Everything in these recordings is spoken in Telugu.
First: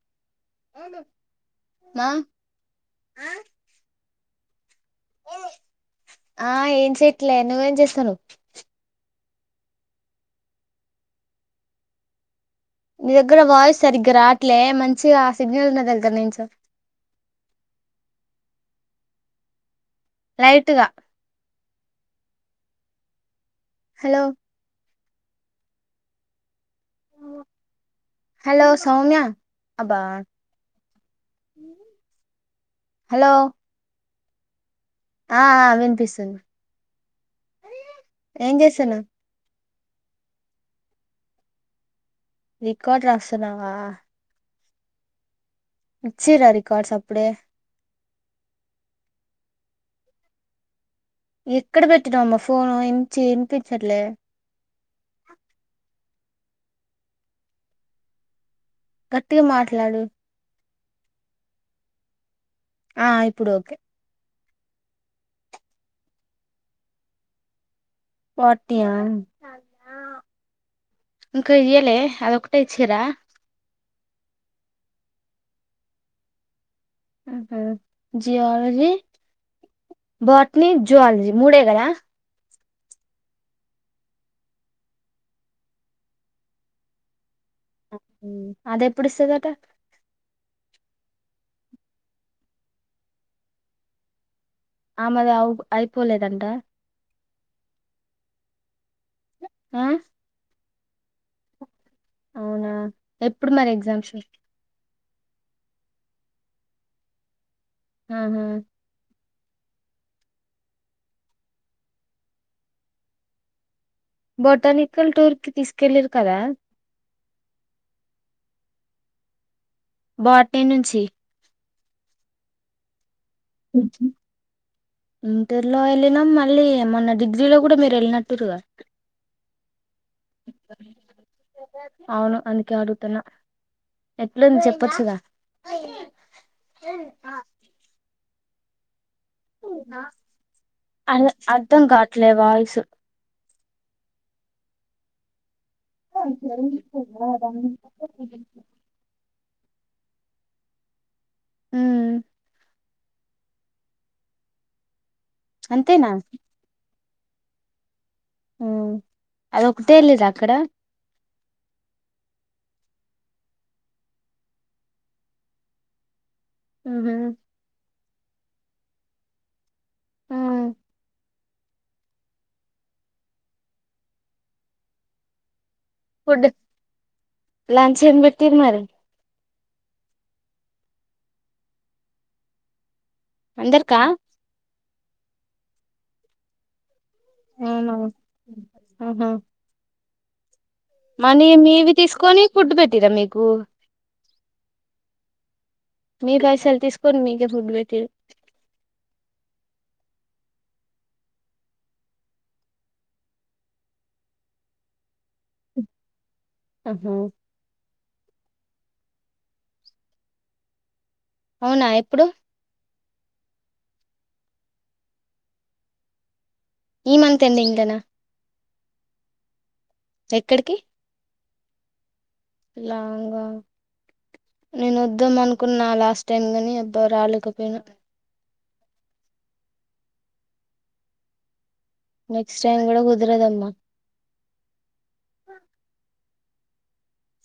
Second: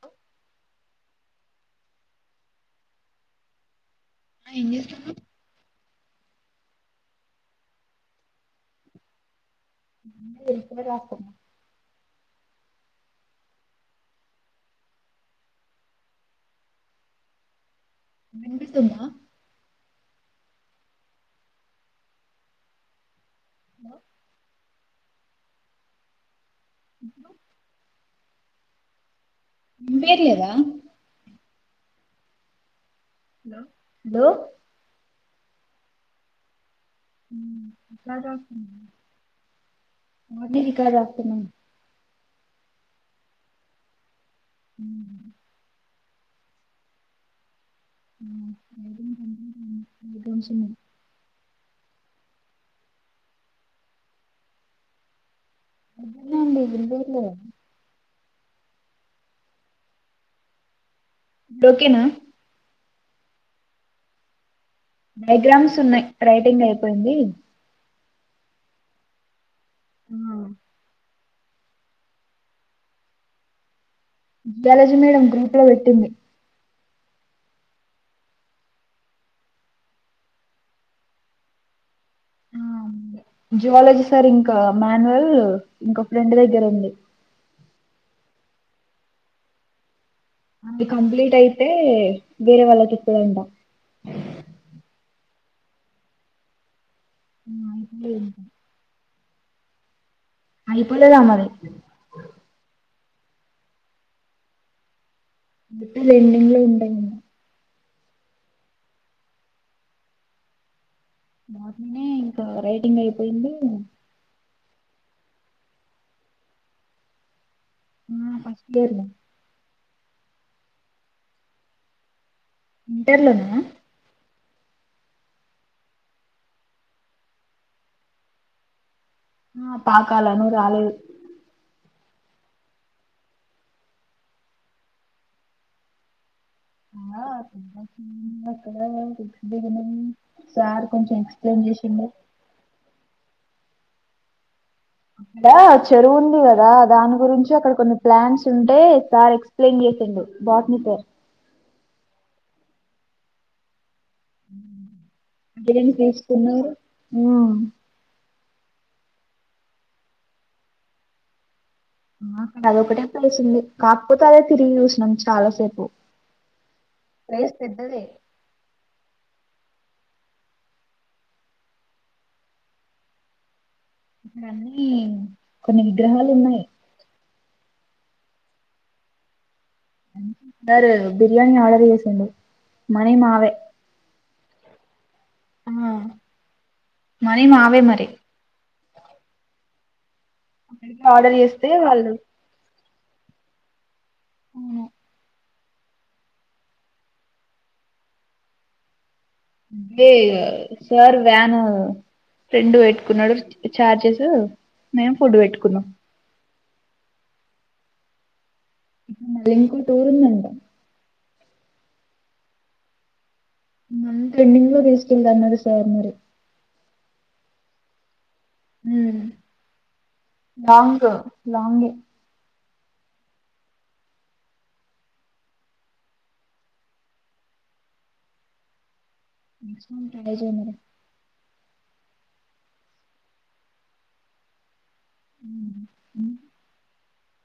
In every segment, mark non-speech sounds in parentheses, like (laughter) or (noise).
హ ఆ ఆ ఏం చేస్తున్నావ్ ఆ ఏం చెయట్లే నువ్వేం చేస్తాను అ ఎ రాసన్నా నీ దగ్గర వాయిస్ సరిగ్గర అట్లే మంచిగా ఆ సిగ్నల్ నా దగ్గర నేను స వెళుతున్నా లైటుగా హలో! ఇ (inaudible) హలో! సౌమ్యా ఇంకేటి లేదా హలో! హలో! ఆ ఆ వినిపిస్తుంది. ఎట్లా చస్తు ఏం (unintelligible) చేస్తున్నావ్ మళ్ళీ ఇక్కడకదాక్కున్నా రికార్డ్ రాస్తున్నావా? మ్ ఇచ్చిరా రికార్డ్స్ అప్పుడే. ఐం చి (inaudible) ఎక్కడ పెట్టవమ్మా ఫోను ఎ వినిపించట్లే అ ఉడి ఇలో (unintelligible) గట్టిగా మాట్లాడు ఇప్పుడు ఓకేనా. ఆ ఇప్పుడు ఓకే డయాగ్రామ్స్ ఉన్నాయి. రైటింగ్ అయిపోయింది. పాఠ్యం ఆ ఇంకా ఇయలే అది ఒకటే ఇచ్చారా? జియాలజీ మేడం గ్రూప్ లో పెట్టింది. జియాలజి బాట్ని, జువాలాజీ మూడే గదా జువాలజీ సార్ ఇంకా మాన్యువల్ ఇంకా ఫ్రెండ్ దగ్గర ఉంది. అది ఎప్పుడు ఇస్తాదటా అది కంప్లీట్ అయితే వేరే వాళ్ళకి ఇస్తుందంట. ఆమెది అయిపోలేదంట అది (unintelligible) ఉ అయిపోలేదా మరి అవునా ఎప్పుడు మరి ఎగ్జామ్స్ మీకు ఆ ఎండింగ్ లో ఉన్నానేను. ఉ హూ మార్నింగే ఇంకా రైటింగ్ అయిపోయింది. బొటానికల్ టూర్ కి తీసుకెళ్లిరు కదా. ఆ ఫస్టియర్ బాట్ని నుంచి ఇంటర్లోనా ఇంటర్లో వెళ్ళినాం మళ్ళీ మొన్న డిగ్రీలో కూడా మీరు వెళ్ళినట్టురుగా ఆ పాకాల నువ్వు రాలేదు. అవును అందుకే అడుగుతున్నా ఎట్లంది చెప్పొచ్చుగదా. (inaudible) బిగినింగ్ సార్ కొంచెం అర్ ఎక్స్ప్లైన్ అర్థం చేసిండు. కావట్లే వాయిస్ అక్కడ చెరువు ఉంది కదా, దాని గురించి అక్కడ కొన్ని ప్లాన్స్ ఉంటే సార్ ఎక్స్ ప్లన్ చేసిండు బాట్ని సార్ ఊ ఏవరైనా అంతేనా తీసుకున్నార ఆ ఊ అదొకటే ఎలీడ్రా అక్కడ ఆ అక్కడ అదొటే కలిసింది కాకపోతే అదే తిరిగి చూసినం చాలాసేపు ఉహు ప్లేస్ పెద్దద్దే ఆ ఇక్కడ అన్నీ కొన్ని విగ్రహాలు ఫుడ్ ఉన్నాయి లంచ్ ఏం పెటిర్ మరి సారు బిర్యానీ ఆర్డర్ చేసిండు మనీ మావే అందరికా ఆ మనీ మావే అవునా మరి ఆహా అక్కడికి ఆర్డర్ మనీ చేస్తే మీవి వాళ్ళు తీసుకొని ఫుడ్ పెట్టిరా మీకు ఊ మీ పైసలు తీసుకోని మీకే ఫుట్ పెట్టి ఏ సార్ వ్యాన్ ఫ్రెండ్ పెట్టుకున్నాడు చార్జెస్ మేము ఫుడ్ పెట్టుకున్నాం ఆహా ఊహు అది ఇంకో టూరందంట అవునా ఎప్పుడు మంత్ ఎండింగ్ లో తీసుకెళ్లారు సార్ మరి ఇ మంత్ ఎండింగ్ ల నా ఊ లాలాంగ్ లాంగ్ ఏ లాంగా నేను వద్దాం అనుకున్నా లాస్ట్ టైమ్ గని అబ్బ రాలకపోయినా మంచిగుంటే అటజనిగ నెక్స్ట్ టైమ్ కూడా కుదురదమ్మా ఊ హూ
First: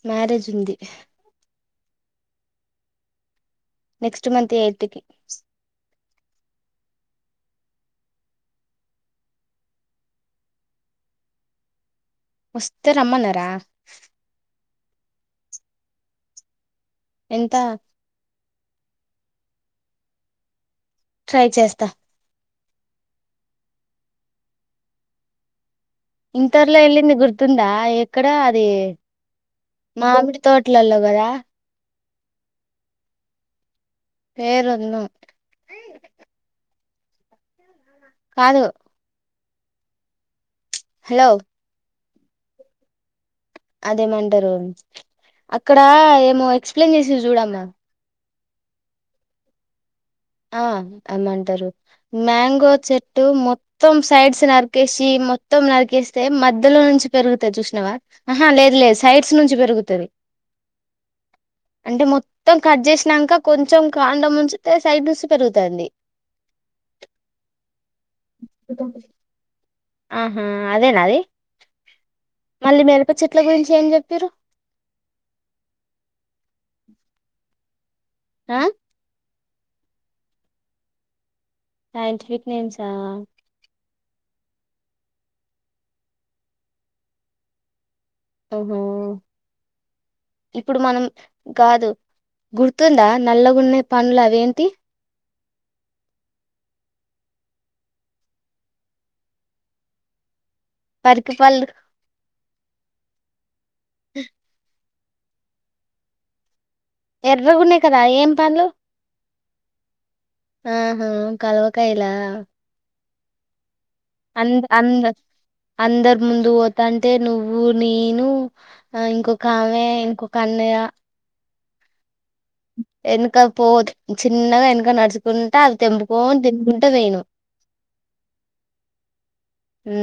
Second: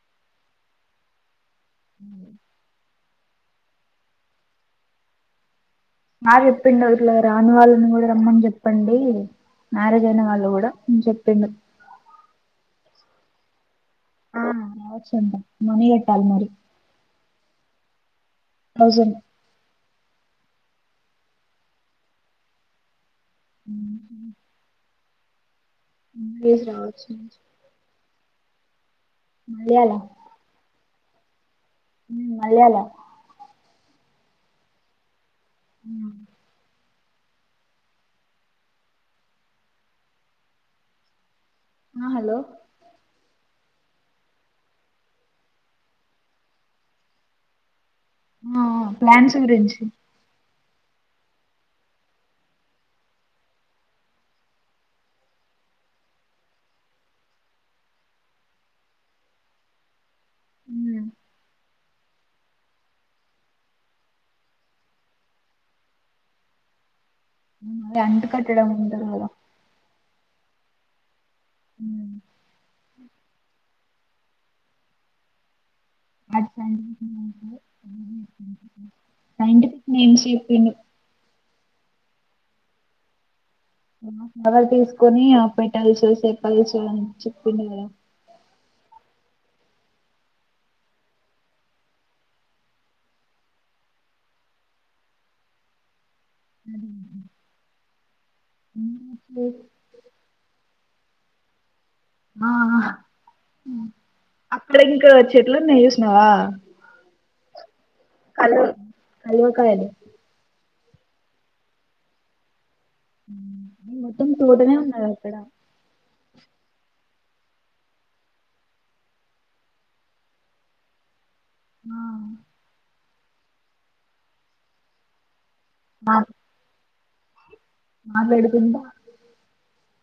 మ్యారేజ్ ఉంది ఆ నెక్స్ట్ మంత్ ఎయిత్కి మ చెప్పిండు ఇట్లా రాని వాళ్ళని కూడా రమ్మని చెప్పండి మ్యారేజ్ అయినా వాళ్ళు కూడా ఉ చెప్పిండు వస్తె రమ్మనరా ముందు చెప్పాలి మరి ఎంత థౌసండ్ ట్రై చేస్తా ఊహు ఇంటర్ల రావచ్చు వెళ్ళింది గుర్తుందా ఇక్కడ అది మలయాళ మామిడి తోటలలో పద ఊ మల్యాల పేరన్న ఉ కాదు హలో ఆ హలో అదేమంటరు అక్కడ ఏమో ఎక్స్ప్లెయిన్ చేసి చూడమ్మా ఆ ప్లాన్స్ గురించి ఆ అమ్మంటారు మ్యాంగో చెట్టు మొత్తం సైడ్స్ నరికేసి మొ మొత్తం నరికేస్తే మధ్యలో నుంచి పెరుగుతది చూసిన వా ఆహ లేదు లేదు సైడ్స్ నుంచి పెరుగుతది హ అంటే మొత్తం కట్ చేసినాక కొంచెం కాండ ముంచితే సైడ్ చూసి పెరుగుతాడి మ అంట కట్టడం ఉంటద ఆహా అదేనా అది ఉ మళ్ళీ మిరప చెట్ల గురించి ఏం చెప్తారు అ ఆ అయింట ప ఏను స్వీడు సైంటిఫిక్ నేమ్సా ఫవర్ తీసుకొని ఆ పెట్టల్చు చెేప్పలుచు అని చెప్పండారు ఆఓహో ఇప్పుడు మనం కాదు గుర్తుందా నల్లగున్న పనులు అవేంటి అది పరికి పల్ ఆ అక్కడ ఇంక చెట్లు ఉన్నాయి చూసినవా ఎర గునే కలవ కలివకాయనే ఆహా కాల్వ కాయల ఉ అ అంద అందరు ముందు పోతాంటే నువ్వు నేను ఇంకొక ఆమె ఇంకొక అన్నయ్య ఆ వెనక పో చిన్నగా వెనక నడుచుకుంటే అది తెింపుకోని తినుకుంటే పోయినం మాట్లాడుతుంద హ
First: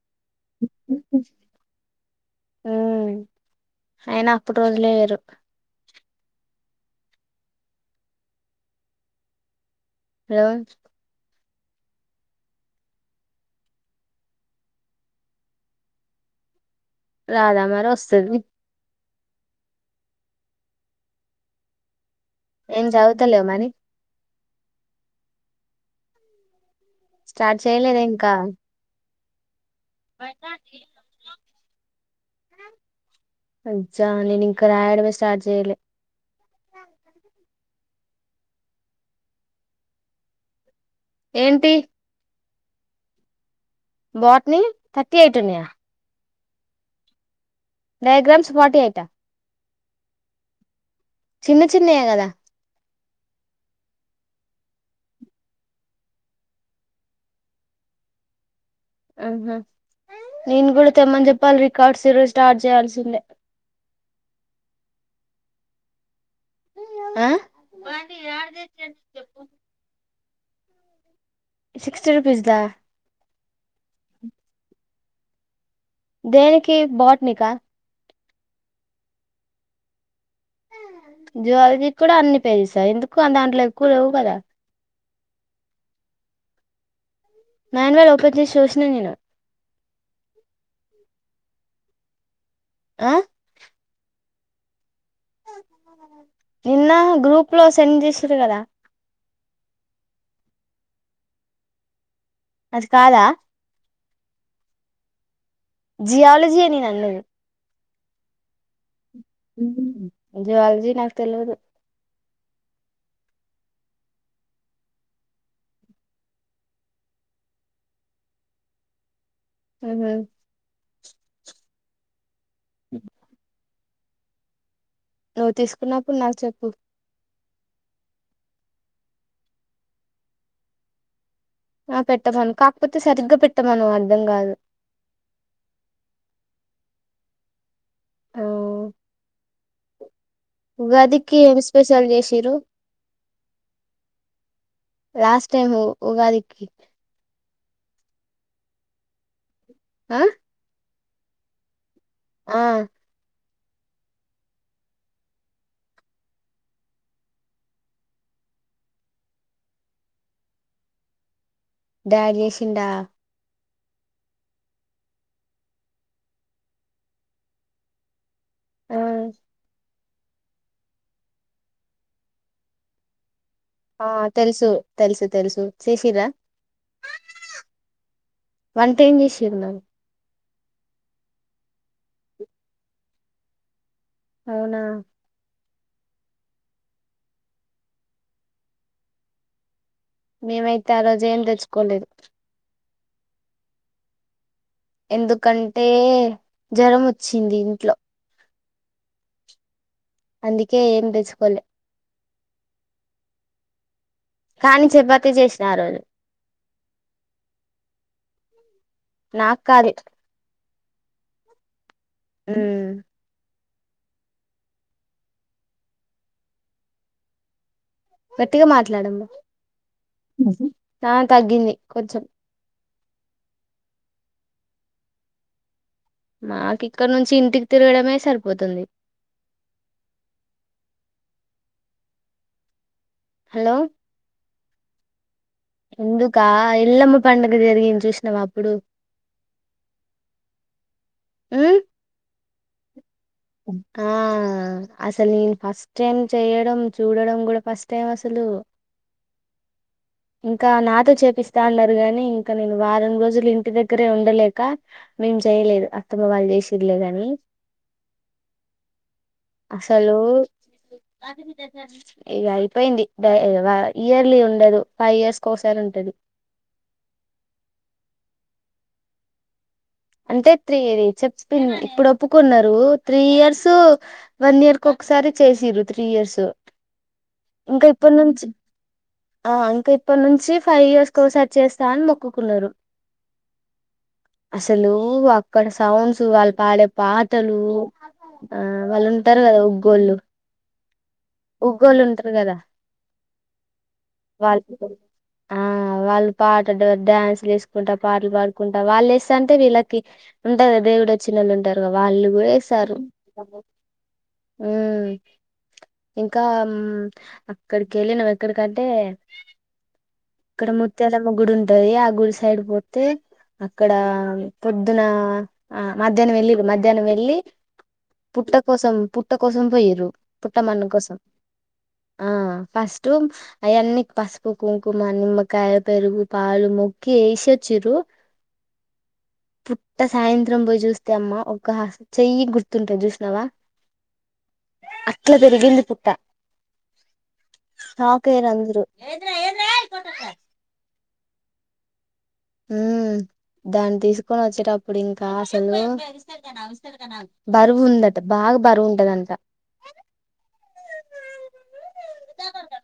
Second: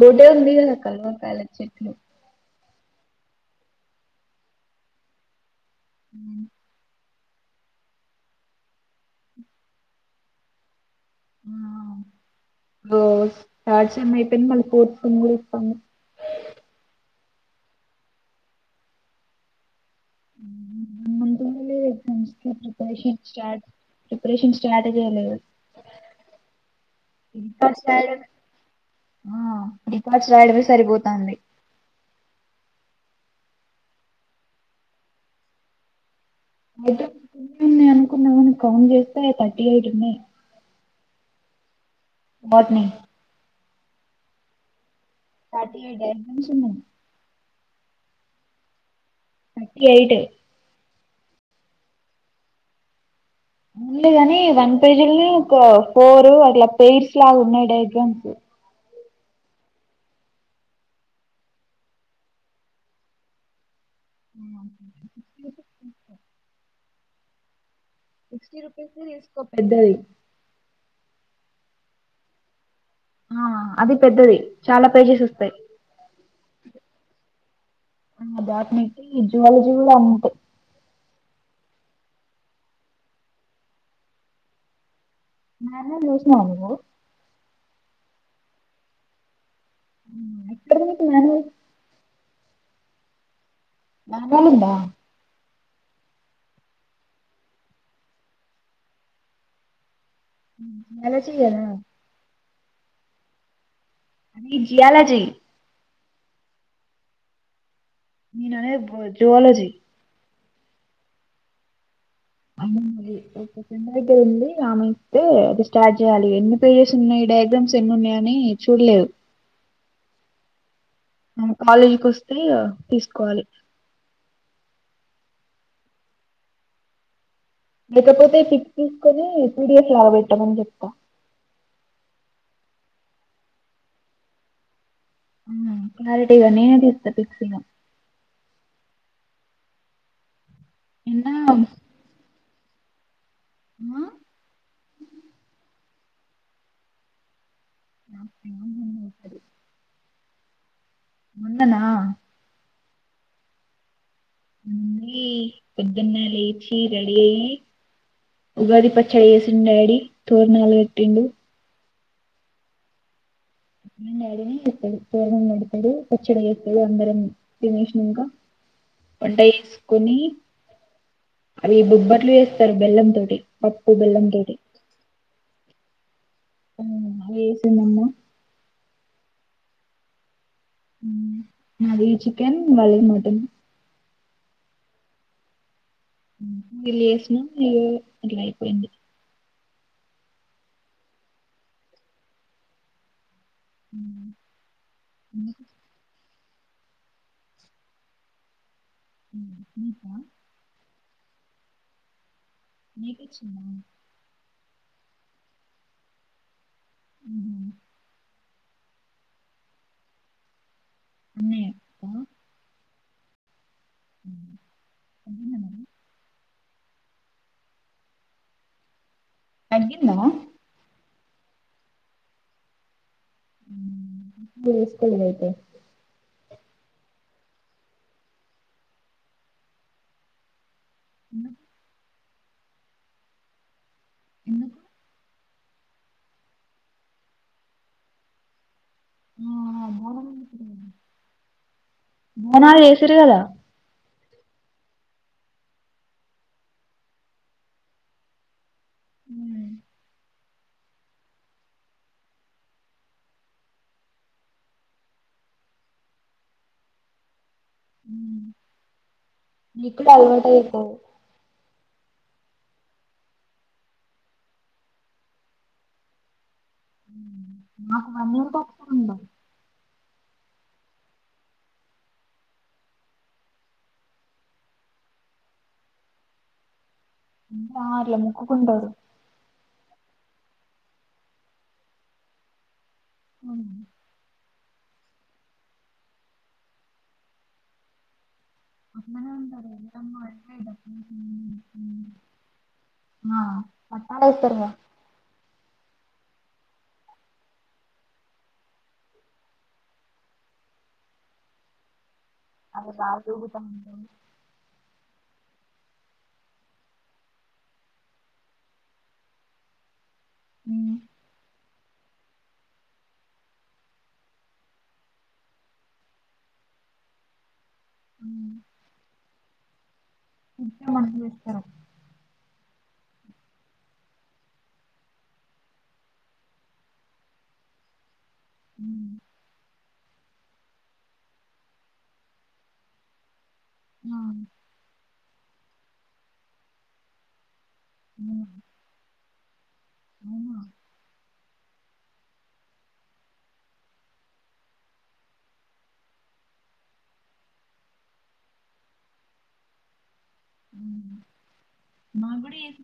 గోడే ఉంది కద స కలుకాయాల చె ఇట్లు ఉ అయినా అప్పుటి రోజులే వేరు అ హలో ఆ ఓ తాచ అమ్మయిపని మళ పతు కూడా ఇస్తా రాదా మరి వస్తుది ము ఫ్రెండ్స్ క ఏం ప్రిపరేషన్ చదువుతలేవ స్టార్ మరి ేన్ స్టాటాల స్టార్ట్ చేయలేదా ఇంకా ఆ రకాార్స్ రాయడమే సరిపోతుంది అజా నను క రాయడమ స్టార్ట్ చేయలే న్నాయి అనుకున్నాము కౌంట్ చేస్తే థర్టీ ఎయిట్ ఉన్నాయి ఏంటి వాట్ని బత్ని థర్టీ ఎయిట్ ఉనియా అ సన్నా diagrams forty eight thirty eight చిన్న చిన్నయ కదా ఉందుంది గాని వన్ పేజీని ఒక ఫోర్ అట్లా పయిర్స్ లాగా ఉన్నాయి డయాగ్రామ్స్ ఆహా నేను కూడా తెమ్మని చెప్పాలి రికార్డ్స్రో స్టార్ట్ చేయాల్సిందే ఆ సిక్స్టీ రూపీస్ తీసుకో పెద్దది సిక్స్టీ రుపీస్ దా ఆ అది పెద్దది చాలా పేజెస్ వస్తాయి దేనినికి బాట్ని కా జువాలజీవి అంట జూలోహోగికూడా అన్ని పేజసా ఎందుకు దాంట్లో ఎక్కువ లేవు కదా (unintelligible) మాన్యువల్ ఓపెన్ చూసిన నేను ఎక్కడ మకి మ ఆ (unintelligible) నిన్న గ్రూప్ లో సెండ్ చేసారు కదా (unintelligible) అది కాదా అ ఈ జియాాలజ జిాలజీ అని నన్నదు మీనానే జవాలజీ జల్జీ నాకు తెలీదు అ దగ్గర ఉంది ఆమె ఇస్తే అది స్టార్ట్ చేయాలి ఎన్ని పేజెస్ ఉన్నాయి వాకన్సీ ఉన్నాయ అని చూడలేదు హ కాలేజీకి వస్తే తీసుకోవాలి నువ్వు తీసుకున్నప్పుడు నాకు చెప్పు లేకపోతే ఫిక్స్ తీసుకొని ట్రూ డియర్స్ లాగా పెట్టామని చెప్తా ఆ పెట్టమను కాకపోతే సరిగ్గా పెట్టమనుఅర్ధం కాదు క్లారిటీగా నే తీస్త ఉగాది నిన్న ఆ! స్పషల్ చేసిరు నాకు లాస్ట్ టైం ఉగాదికి ఆస్తరి ఆ మున్ననా ఆ అ కొద్దున్న లేయిచీ రెలియి ఉగాది పచ్చడి వేసిండు డాడీ తోరణాలుగట్టిండు డాడీ చేసిందా డాడీని ఎస్తాడు పెడతాడు పచ్చడి ఎస్తాడు అందరం తినేష్ని ఇంకా ఆ (unintelligible) కుని అవి బుబ్బట్లు చేశారు బెల్లం తోటి పప్పు ఆ బెల్లం తోటి తెలుసు తెలుసు తెలుసు చేసీరా చేసిండ్రు వంట ఆమె చేసింది అది చికెన్ వాళ మటన్ అవునా వళ్ళ చేసినా ఇట్లా అయిపోయింది మేమైతే ఆ రోజు ఏం తెచ్చుకోలేదు అ ఎందుకంటే జరం ఒచ్చింది ఇంట్లో నీకా అందుకే ఏం తెచ్చుకోలే నీకొచ్చిందా కాని చపాతి చేసిన ఆ రోజు ఉహు నా కాదు అన్నయ్య కా? ఊమ్ (inaudible) గట్టిగ మాట్లాడండి తగ్గిందా ఆ తగ్గింది కొంచెం (inaudible) తీసుకోలేదు అయితే నాకు ఇక్కన్నుంచి ఇంటికి తిరగడమే సరిపోతుంది ఎందుకు హలో ఎందుకు ఎందుకా ఎల్లమ్మ పండుగ జరిగింది చూశ్నావా అప్పుడు బోనాలు చేసిరు గద ఉమ్ ఆ అసలు నేను ఫస్ట్ టైం చేయడం చూడడం గూడా ఫస్ట్ టైం అసలు హూ ఇంకా నాతో చేపిస్తా అన్నారు గాని, ఇంక నేను వారం రోజులు ఇంటి దగ్గరే ఉండలేక. మేం చేయలేదు అత్తమ్మ వాళ్ చేసిర్లేదని నీకూడా అసలు అలవాటు అయిపోవు ఇగ అయిపోయింది డ వ ఇయర్లీ ఉండదు ఫైవ్ ఇయర్స్ కోసారి ఉంటది ఊ మాకు వన్ ఇయర్ (unintelligible) అంటే త్రీది చెప్పిన్ ఇప్పుడు ఒప్పుకున్నారు త్రీ ఇయర్స్ వన్ ఇయర్ కు సారి చేసిరు త్రీ ఇయర్స్ ఇంక ఆ అట్లా ఇప్పన్నుంచి మొక్కుకుంటారు ఆయ్ కిప్పన్నుంచి ఫైవ్ ఇయర్స్ కోసార్ చేస్తా అని మొక్కుకున్నరు ఆహ సలూ అక్కడ సౌండ్స్ వాళ్ పాడే పాటలూ (inaudible) ఎలమ్మ (inaudible) ఉగ్గోళ్ళు ఉంటారు గదా ఆ పట్టాలు వాళ్ వేస్తారుగా ఆ వాళ్ళు పాటడ డ్యాన్స్లు చేసుకుంట, పాటలు పాడుకుంట, వాళ్ళు ఏస్త అంటే వీళ్ళకి ఉంటందిగ దే. దేవుడొచ్చిన్నోలు ఉంటారుగా వాళ్ళు అవి వేసారు రాళ్ళు ఊగుతా ఊ ఇంకా అమ అక్కడికి ఎళ్ళినం ఎక్కడికంటే ఇక్కడ ఉంటాయి ముత్యాలమ్మ గుడి ఉంటది ఆ గుడి సైడ్ పోతే అక్కడా పొద్దునా ఆ మధ్యాహ్నం వెళ్ళిరు మధ్యాహ్నం వెళ్ళి పుట్ట కోసం పుట్ట కోసం పొయిర్రు పుట్ట మన్ను కోసం మంచిగా చేస్తారు ఆ ఫస్ట్ అయన్ని పసుపు, కుంకుమ, నిమ్మకాయ, పెరుగు, పాలు, మొక్కి ఏసొచ్చి. చిరు ఊ పుట్ట సాయంత్రం పోయి చూస్తే అమ్మా ఒక హా చెయ్యి గుర్తుంటది చూసినవా ఆ అట్ల బెరిగింది పుట్ట సాక్ అయరు అందరు అవునా ఊ దాన్ తీసుకొని ఒచ్చేటప్పుడు ఇంకా అసలూ బరువు ఉందట బా బరువు ఉంటదంట ఉమ్ మాగూడ ఏం